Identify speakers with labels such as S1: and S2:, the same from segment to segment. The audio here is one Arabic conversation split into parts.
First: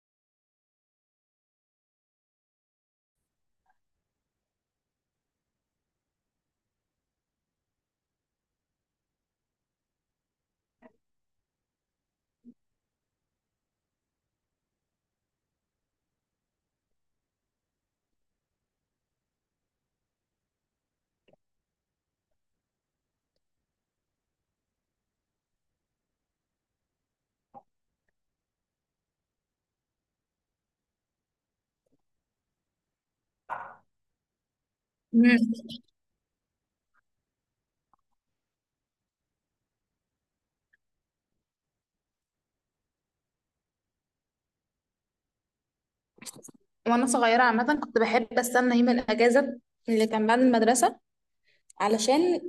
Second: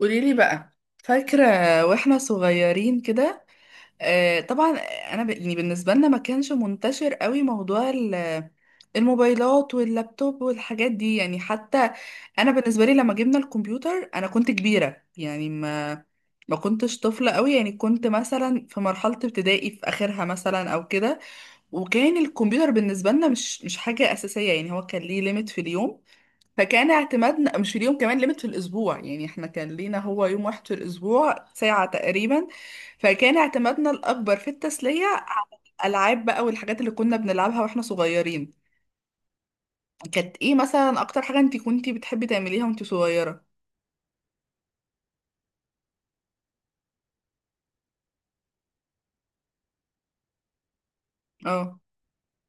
S1: قوليلي بقى، فاكرة واحنا صغيرين كده؟ آه طبعا. انا يعني بالنسبة لنا ما كانش منتشر قوي موضوع الموبايلات واللابتوب والحاجات دي. يعني حتى انا بالنسبة لي لما جبنا الكمبيوتر انا كنت كبيرة، يعني ما كنتش طفلة قوي، يعني كنت مثلا في مرحلة ابتدائي في اخرها مثلا او كده. وكان الكمبيوتر بالنسبة لنا مش حاجة اساسية، يعني هو كان ليه ليميت في اليوم. فكان اعتمادنا مش اليوم، كمان ليميت في الاسبوع، يعني احنا كان لينا هو يوم واحد في الاسبوع ساعة تقريبا. فكان اعتمادنا الاكبر في التسلية
S2: مم.
S1: على الالعاب بقى والحاجات اللي كنا بنلعبها واحنا صغيرين. كانت ايه مثلا اكتر حاجة انت كنتي بتحبي تعمليها وانت صغيرة؟
S2: وانا صغيره عامه كنت بحب استنى يوم الاجازه اللي كان بعد المدرسه،
S1: اه.
S2: علشان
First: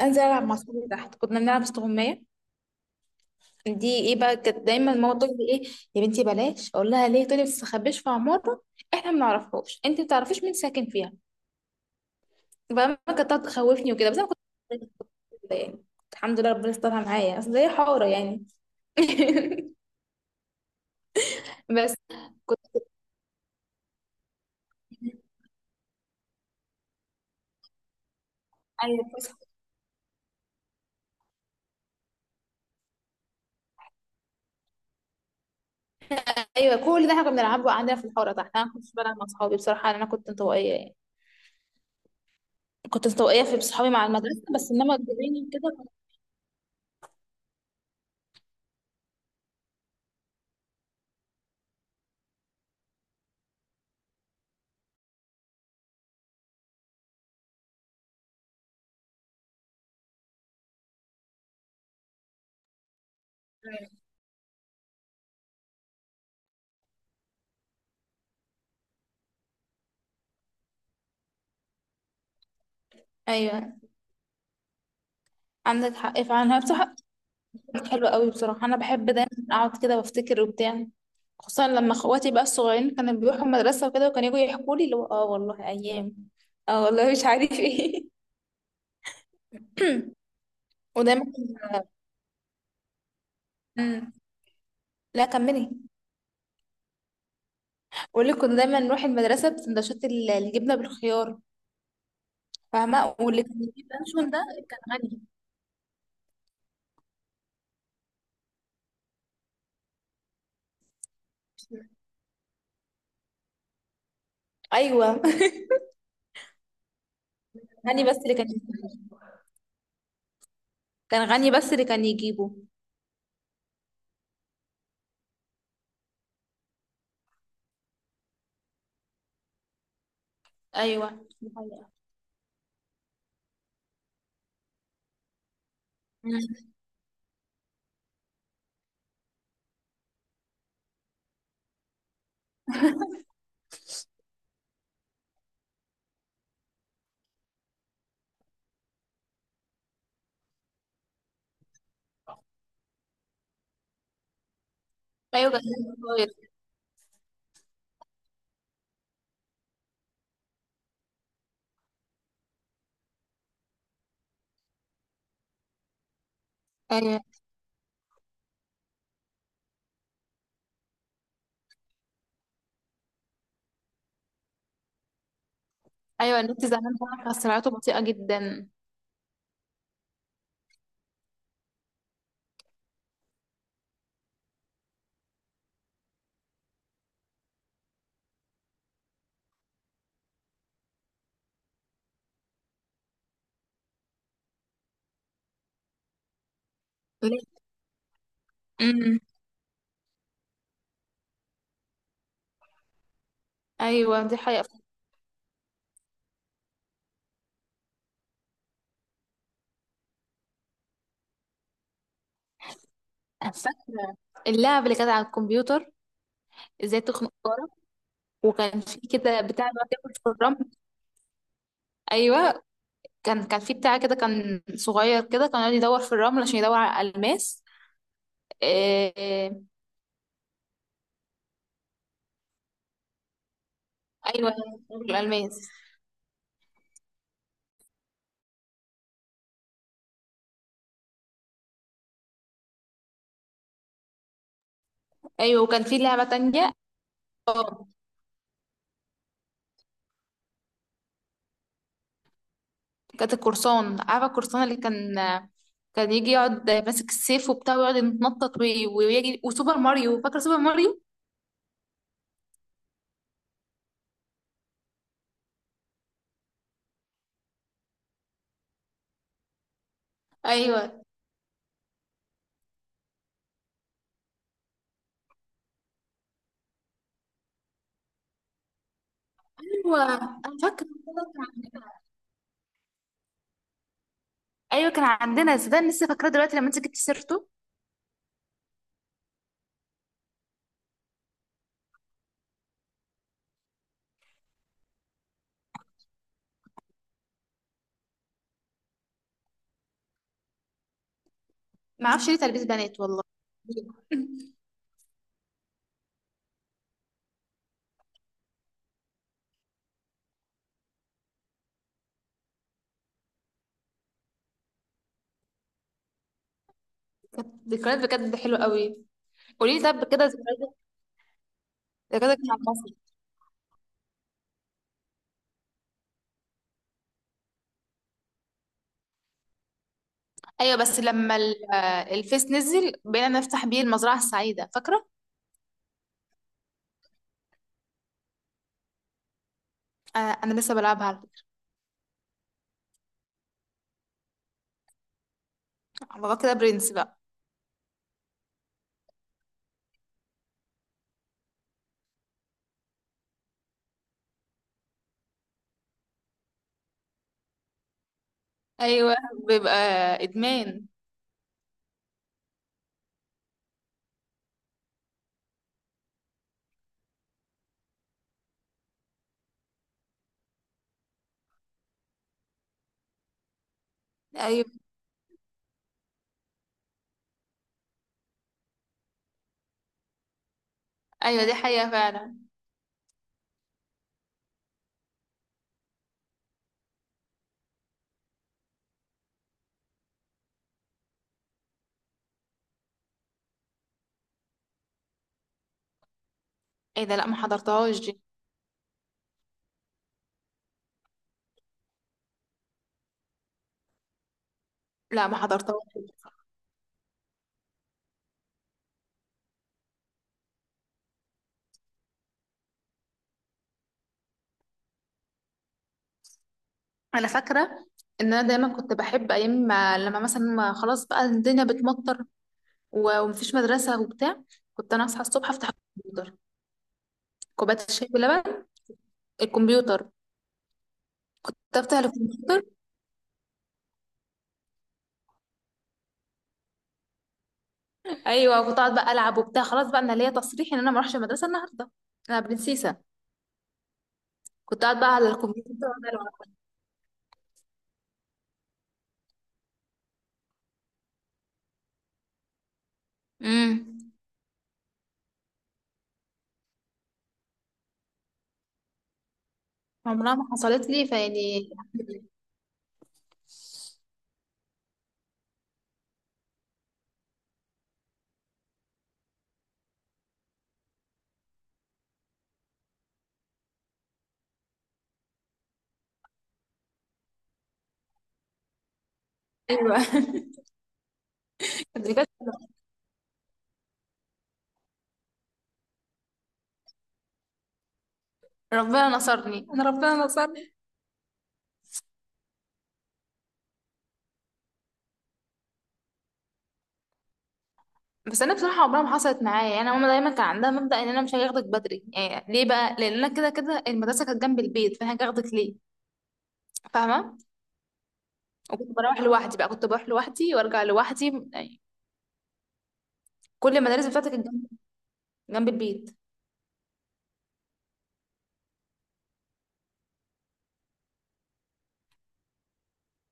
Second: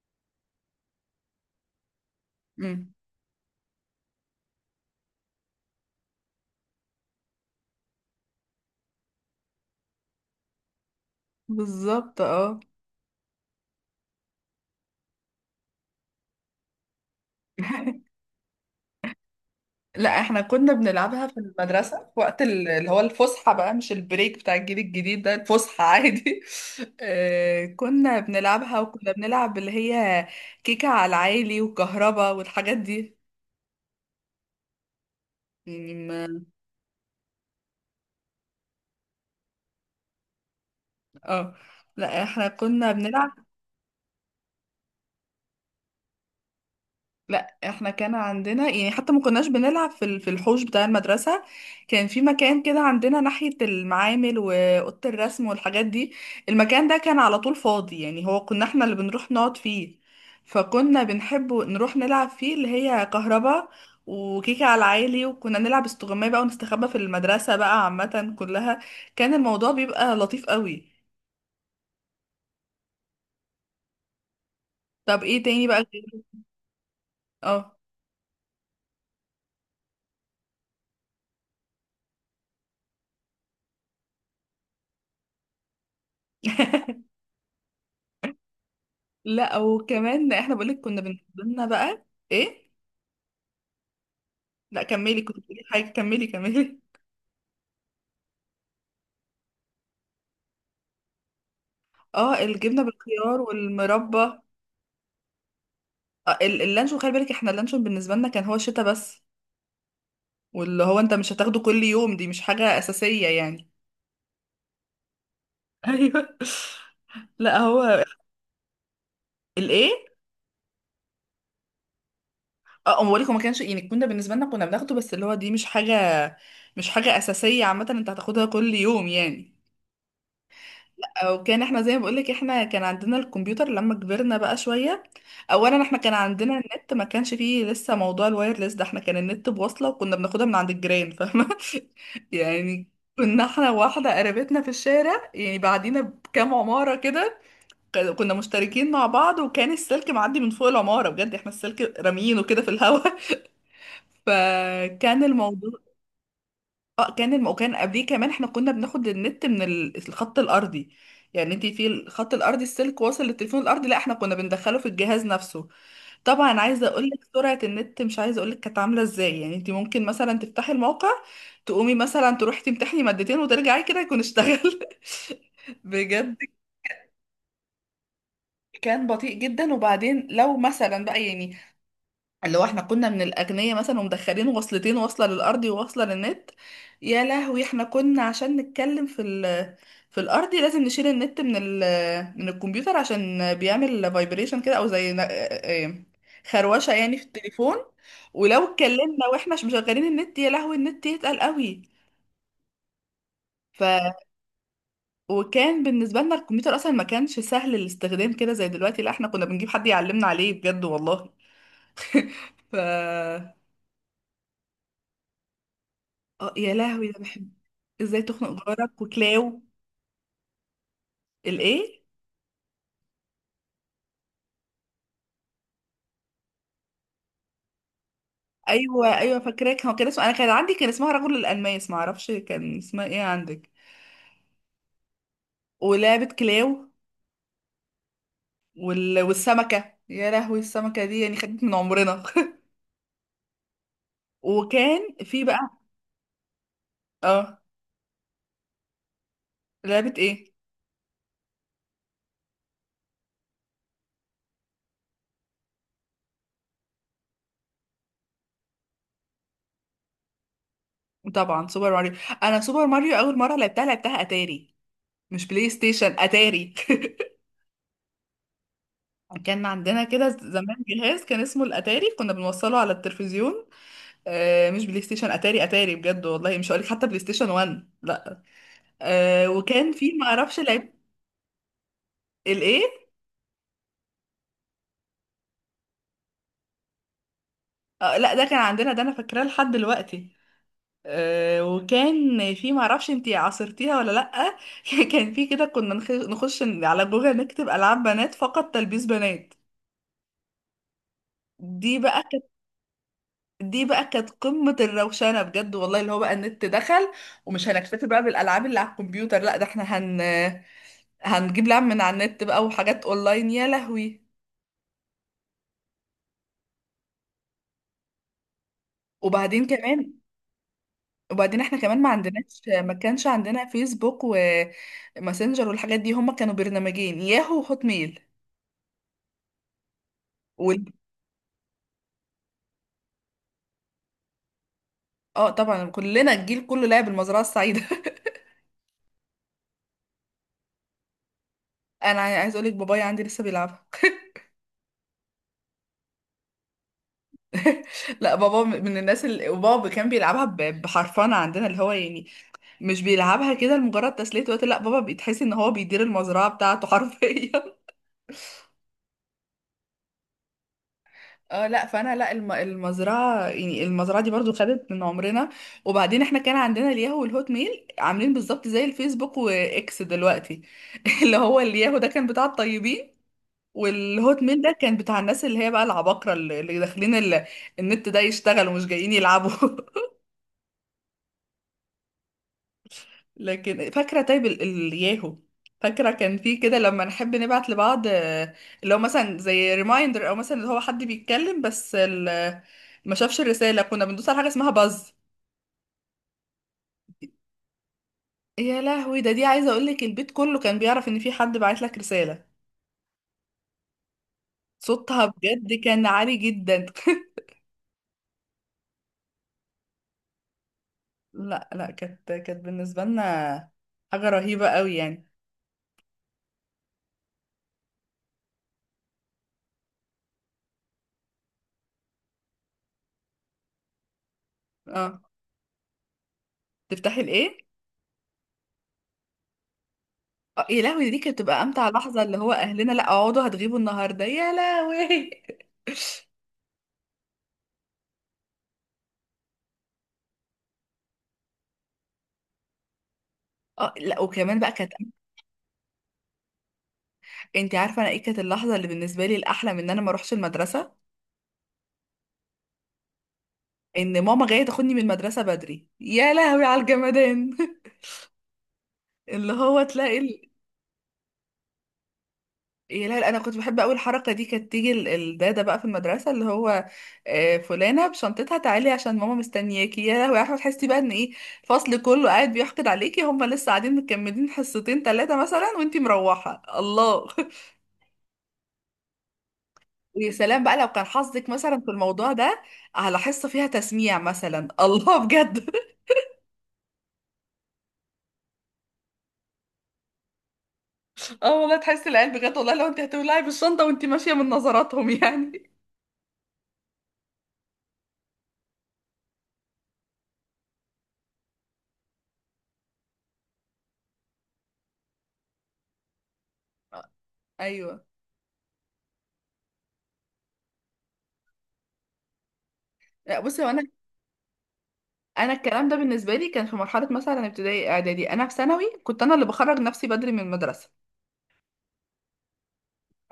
S2: انزل العب مع صحابي تحت. كنا بنلعب استغمايه.
S1: امم.
S2: دي ايه بقى، كانت دايما ماما تقول لي ايه، يا بنتي بلاش، اقول لها ليه، تقولي ما تستخبيش في عماره، احنا ما نعرفهاش، انت ما تعرفيش مين ساكن فيها.
S1: بالظبط اه.
S2: بقى ماما كانت تقعد تخوفني وكده، بس انا كنت كده يعني. الحمد لله ربنا استرها معايا، اصل هي حاره يعني.
S1: لا احنا كنا بنلعبها في
S2: بس
S1: المدرسة في وقت
S2: كنت
S1: اللي هو الفسحة بقى، مش البريك بتاع الجيل الجديد ده، الفسحة عادي. كنا بنلعبها
S2: ايوه
S1: وكنا
S2: بس-
S1: بنلعب اللي هي كيكة على العالي وكهربا والحاجات دي. يعني ما-
S2: ايوه كل ده احنا كنا بنلعبه عندنا في الحاره تحت. انا ما كنتش بلعب مع اصحابي بصراحه، انا كنت انطوائيه يعني.
S1: اه. لا احنا كنا
S2: كنت
S1: بنلعب.
S2: مستوائية في صحابي مع المدرسة بس، انما الجيران كده.
S1: لا احنا كان عندنا، يعني حتى ما كناش بنلعب في في الحوش بتاع المدرسة. كان في مكان كده عندنا ناحية المعامل وأوضة الرسم والحاجات دي. المكان ده كان على طول فاضي، يعني هو كنا احنا اللي بنروح نقعد فيه. فكنا بنحب نروح نلعب فيه اللي هي كهربا وكيكة على العالي، وكنا نلعب استغماية بقى ونستخبى في المدرسة بقى عامة كلها. كان الموضوع بيبقى لطيف قوي.
S2: ايوه
S1: طب ايه تاني بقى
S2: عندك حق فعلا، هي بصراحة
S1: اه.
S2: كانت حلوة قوي. بصراحة انا بحب دايما اقعد كده وافتكر وبتاع، خصوصا لما اخواتي بقى الصغيرين كانوا بيروحوا المدرسة وكده، وكانوا يجوا يحكوا لي اللي هو اه والله ايام، اه والله مش عارف ايه.
S1: لا وكمان احنا بقولك كنا
S2: ودايما
S1: بالنسبه لنا بقى. ايه.
S2: مم.
S1: لا كملي،
S2: لا
S1: كنت بتقولي
S2: كملي.
S1: حاجه، كملي.
S2: بقول لك كنا دايما نروح المدرسة بسندوتشات الجبنة بالخيار،
S1: اه الجبنه
S2: فاهمة.
S1: بالخيار
S2: واللي كان يجيب
S1: والمربى
S2: لانشون ده
S1: آه.
S2: كان غني.
S1: اللانشون خلي بالك، احنا اللانشون بالنسبه لنا كان هو الشتا بس. واللي هو انت مش هتاخده كل يوم، دي مش حاجه اساسيه يعني.
S2: ايوه.
S1: ايوه. لا هو.
S2: غني بس اللي كان يجيبه.
S1: الايه؟
S2: كان غني بس اللي كان يجيبه.
S1: اه أما بقولك هو ما كانش، يعني كنا بالنسبه لنا كنا بناخده بس، اللي هو دي مش حاجه اساسيه عامه انت هتاخدها كل يوم يعني.
S2: ايوه
S1: او
S2: دي
S1: كان احنا
S2: حقيقة.
S1: زي ما بقولك، احنا كان عندنا الكمبيوتر لما كبرنا بقى شوية. اولا احنا كان عندنا
S2: مم.
S1: النت، ما كانش فيه لسه موضوع الوايرلس ده، احنا كان النت بوصلة وكنا بناخدها من عند الجيران، فاهمة؟ يعني كنا احنا واحدة قريبتنا في الشارع يعني بعدينا بكام عمارة كده. كنا مشتركين مع بعض، وكان السلك معدي من فوق العمارة، بجد احنا السلك راميينه كده في الهوا. فكان
S2: ايوه بس،
S1: الموضوع
S2: كويس.
S1: اه. وكان قبليه كمان احنا كنا بناخد النت من الخط الارضي. يعني انت في الخط الارضي السلك واصل للتليفون الارضي، لا احنا كنا بندخله في الجهاز نفسه. طبعا عايزه اقول لك
S2: ايوه
S1: سرعه النت، مش عايزه اقول لك كانت عامله ازاي، يعني انت ممكن مثلا تفتحي الموقع تقومي مثلا تروحي تمتحني مادتين وترجعي كده يكون اشتغل. بجد.
S2: ايوه، النت زمان بقى كان سرعته بطيئة جدا.
S1: كان بطيء جدا. وبعدين لو مثلا بقى يعني اللي هو احنا كنا من الأغنياء مثلا ومدخلين وصلتين، واصلة للأرضي وواصلة للنت، يا لهوي احنا كنا عشان نتكلم في ال في الأرضي لازم نشيل النت من ال من الكمبيوتر عشان بيعمل فايبريشن كده، أو زي خروشة يعني في
S2: ليه؟
S1: التليفون. ولو
S2: مم.
S1: اتكلمنا واحنا مش مشغلين النت يا لهوي النت يتقل قوي. ف.
S2: ايوه دي حقيقة.
S1: وكان بالنسبة لنا الكمبيوتر أصلا ما كانش سهل الاستخدام كده زي دلوقتي، لا احنا كنا بنجيب حد يعلمنا عليه بجد والله. ف.
S2: أنا فاكرة اللعبة اللي كانت على الكمبيوتر،
S1: اه يا
S2: ازاي
S1: لهوي ده
S2: تخنق
S1: بحب.
S2: جارك.
S1: ازاي تخنق
S2: وكان في
S1: جارك
S2: كده
S1: وكلاو.
S2: بتاع بقى ياكل في الرمل.
S1: الايه؟
S2: ايوه كان في بتاع كده، كان صغير كده، كان يقعد يدور في الرمل عشان يدور على الالماس.
S1: ايوه ايوه
S2: إيه.
S1: فاكراك، هو كان اسمه، انا كان عندي كان اسمها رجل الالماس، ما اعرفش كان اسمها ايه عندك.
S2: ايوه الالماس.
S1: ولعبه كلاو. والسمكه، يا لهوي السمكه دي يعني خدت من عمرنا. وكان في
S2: ايوه
S1: بقى.
S2: وكان في لعبة تانية.
S1: اه.
S2: اه
S1: لعبه ايه؟
S2: كانت القرصان، عارفة القرصان اللي كان، كان يجي يقعد ماسك السيف وبتاع ويقعد يتنطط ويجري. وسوبر ماريو، فاكرة سوبر ماريو.
S1: طبعا سوبر ماريو. انا سوبر ماريو اول مره لعبتها لعبتها اتاري، مش بلاي ستيشن اتاري. كان عندنا كده زمان
S2: ايوه
S1: جهاز كان اسمه الاتاري، كنا بنوصله على التلفزيون. آه مش بلاي ستيشن اتاري، اتاري بجد والله، مش هقولك حتى بلاي ستيشن 1، لا. آه وكان
S2: ايوه
S1: في ما
S2: انا
S1: اعرفش
S2: فاكرة
S1: لعب.
S2: والله كان عندنا.
S1: الايه؟
S2: ايوه كان عندنا صدق، أنا لسه فاكراه دلوقتي لما انت جبت سيرته.
S1: آه لا ده كان عندنا، ده انا فاكراه لحد دلوقتي. آه وكان في ما اعرفش انتي عاصرتيها ولا لا. كان في كده كنا نخش على جوجل نكتب العاب بنات فقط تلبيس بنات. دي
S2: ما
S1: بقى
S2: اعرفش ليه
S1: كانت.
S2: تلبيس بنات والله.
S1: دي بقى كانت قمة الروشنة بجد والله، اللي هو بقى النت دخل ومش هنكتفي بقى بالألعاب اللي على الكمبيوتر، لا ده احنا هنجيب لعب من على النت بقى وحاجات اونلاين يا لهوي.
S2: كانت ذكريات بجد حلوه قوي.
S1: وبعدين
S2: قولي لي، طب
S1: كمان.
S2: كده ذكرياتك،
S1: وبعدين احنا كمان ما
S2: ذكرياتك مع
S1: عندناش، ما
S2: المصري.
S1: كانش عندنا فيسبوك وماسنجر والحاجات دي، هما كانوا برنامجين ياهو وهوت ميل.
S2: ايوه
S1: وال...
S2: بس لما الفيس نزل بقينا نفتح بيه المزرعه السعيده، فاكره.
S1: اه طبعا كلنا الجيل كله لعب المزرعة السعيدة.
S2: انا لسه بلعبها على فكرة.
S1: انا عايز اقول لك بابايا عندي لسه بيلعبها.
S2: على الله كده برنس بقى.
S1: لا بابا من الناس اللي بابا كان بيلعبها بحرفنة عندنا، اللي هو يعني مش بيلعبها كده لمجرد تسلية وقت، لا بابا بيتحس ان هو بيدير المزرعة بتاعته حرفيا.
S2: ايوه بيبقى ادمان.
S1: اه لا فانا لا المزرعه، يعني المزرعه دي برضو خدت من عمرنا. وبعدين احنا كان عندنا الياهو والهوت ميل عاملين بالظبط زي الفيسبوك واكس دلوقتي. اللي هو الياهو ده كان بتاع الطيبين، والهوت ميل
S2: ايوه
S1: ده كان بتاع الناس اللي هي بقى العباقرة اللي داخلين النت ده يشتغلوا مش جايين يلعبوا.
S2: ايوه دي حقيقه فعلا.
S1: لكن فاكرة طيب الياهو. فاكرة كان في كده لما نحب نبعت لبعض، اللي هو مثلا زي ريمايندر او مثلا اللي هو حد بيتكلم بس ما شافش الرسالة، كنا بندوس على حاجة اسمها باز.
S2: ايه ده، لا ما حضرتهاش دي.
S1: يا لهوي ده، دي عايزة اقولك البيت كله كان بيعرف ان في حد بعت لك رسالة، صوتها
S2: لا ما
S1: بجد
S2: حضرتهاش.
S1: كان عالي جدا. لا لا، كانت كانت بالنسبة لنا حاجة رهيبة قوي يعني.
S2: انا فاكره ان انا دايما كنت بحب ايام ما لما مثلا، ما خلاص بقى الدنيا بتمطر ومفيش مدرسه وبتاع. كنت انا
S1: اه.
S2: اصحى الصبح افتح الكمبيوتر،
S1: تفتحي الايه؟
S2: كوبايه الشاي بلبن، الكمبيوتر،
S1: يا لهوي دي كانت
S2: كنت
S1: بتبقى امتع
S2: افتح
S1: لحظه، اللي هو
S2: الكمبيوتر.
S1: اهلنا لا اقعدوا هتغيبوا النهارده يا لهوي.
S2: ايوه كنت اقعد بقى العب وبتاع، خلاص بقى انا ليا تصريح ان انا ما اروحش المدرسه النهارده، انا برنسيسه.
S1: اه لا وكمان بقى
S2: كنت
S1: كانت.
S2: قاعد بقى على الكمبيوتر وأقعد ألعب.
S1: انت عارفه انا ايه كانت اللحظه اللي بالنسبه لي الاحلى من ان انا ما اروحش المدرسه؟
S2: امم،
S1: ان ماما جايه تاخدني من المدرسه بدري يا لهوي على الجمدان. اللي هو
S2: عمرها
S1: تلاقي
S2: ما حصلت لي فيعني.
S1: يا لا لا، انا كنت بحب قوي الحركه دي، كانت تيجي الداده بقى في المدرسه اللي هو فلانه بشنطتها تعالي عشان ماما مستنياكي، يا لهوي يا احمد، تحسي بقى ان ايه الفصل كله قاعد بيحقد عليكي، هم لسه قاعدين مكملين حصتين ثلاثه مثلا وانتي مروحه، الله.
S2: ايوه
S1: ويا سلام بقى لو كان حظك مثلا في
S2: بجد.
S1: الموضوع ده على حصه فيها تسميع مثلا، الله بجد.
S2: ربنا نصرني انا، ربنا نصرني.
S1: اه والله تحسي العيال، بجد والله لو انت هتولعي بالشنطه وانتي ماشيه من نظراتهم يعني.
S2: بس انا بصراحه عمرها ما حصلت معايا يعني، ماما دايما كان عندها مبدا ان انا مش هاخدك بدري، يعني ليه بقى، لان انا كده كده المدرسه كانت جنب البيت فانا هاخدك ليه. فاهمه.
S1: ايوه.
S2: وكنت بروح لوحدي بقى، كنت بروح لوحدي وارجع لوحدي يعني.
S1: لا بصي هو
S2: كل
S1: انا
S2: المدارس بتاعتي كانت جنب
S1: انا
S2: جنب
S1: الكلام ده
S2: البيت.
S1: بالنسبه لي كان في مرحله مثلا ابتدائي اعدادي، انا في ثانوي كنت انا اللي بخرج نفسي بدري من المدرسه،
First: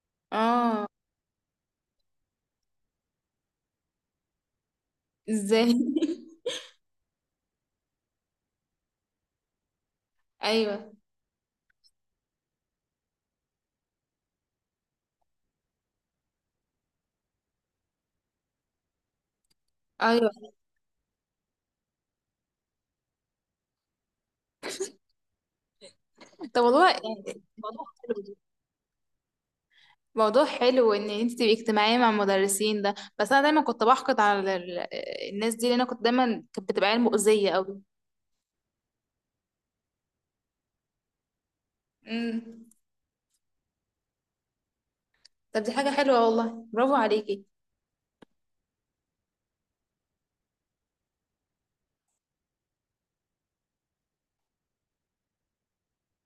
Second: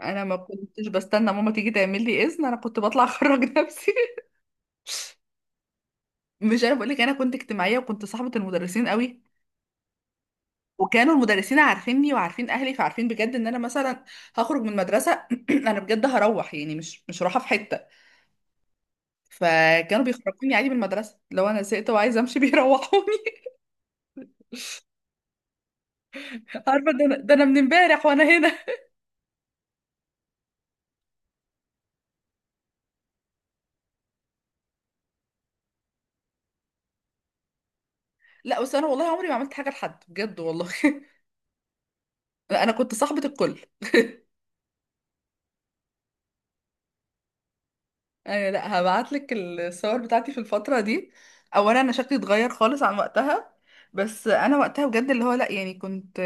S1: انا ما كنتش
S2: اه.
S1: بستنى ماما تيجي تعمل لي اذن، انا كنت بطلع اخرج نفسي.
S2: ازاي؟
S1: مش انا بقول لك انا كنت اجتماعيه وكنت صاحبه المدرسين قوي،
S2: ايوه
S1: وكانوا المدرسين عارفيني وعارفين اهلي، فعارفين بجد ان انا مثلا هخرج من المدرسه انا بجد هروح يعني مش رايحه في حته، فكانوا
S2: ايوه.
S1: بيخرجوني عادي من المدرسه لو انا زهقت وعايزه امشي بيروحوني.
S2: طب والله
S1: عارفه ده، انا ده
S2: يعني
S1: انا من
S2: الموضوع
S1: امبارح وانا
S2: حلو،
S1: هنا.
S2: موضوع حلو ان انت تبقي اجتماعيه مع المدرسين ده. بس انا دايما كنت بحقد على الناس دي، لان انا كنت دايما كانت بتبقى عيال مؤذيه قوي.
S1: لا بس انا والله عمري ما عملت حاجه لحد بجد والله،
S2: امم.
S1: انا كنت صاحبة الكل
S2: طب دي حاجه حلوه والله، برافو عليكي.
S1: يعني. لا هبعت لك الصور بتاعتي في الفترة دي، اولا انا شكلي اتغير خالص عن وقتها، بس انا وقتها بجد اللي هو لا يعني كنت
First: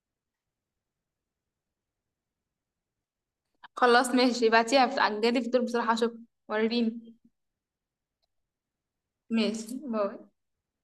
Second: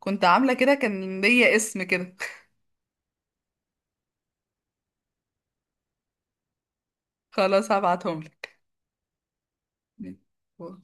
S1: كنت عاملة كده، كان ليا اسم كده.
S2: خلاص ماشي، ابعتيها عجلي في دول بصراحه، اشوف، وريني.
S1: خلاص هبعتهم
S2: ماشي، باي.
S1: لك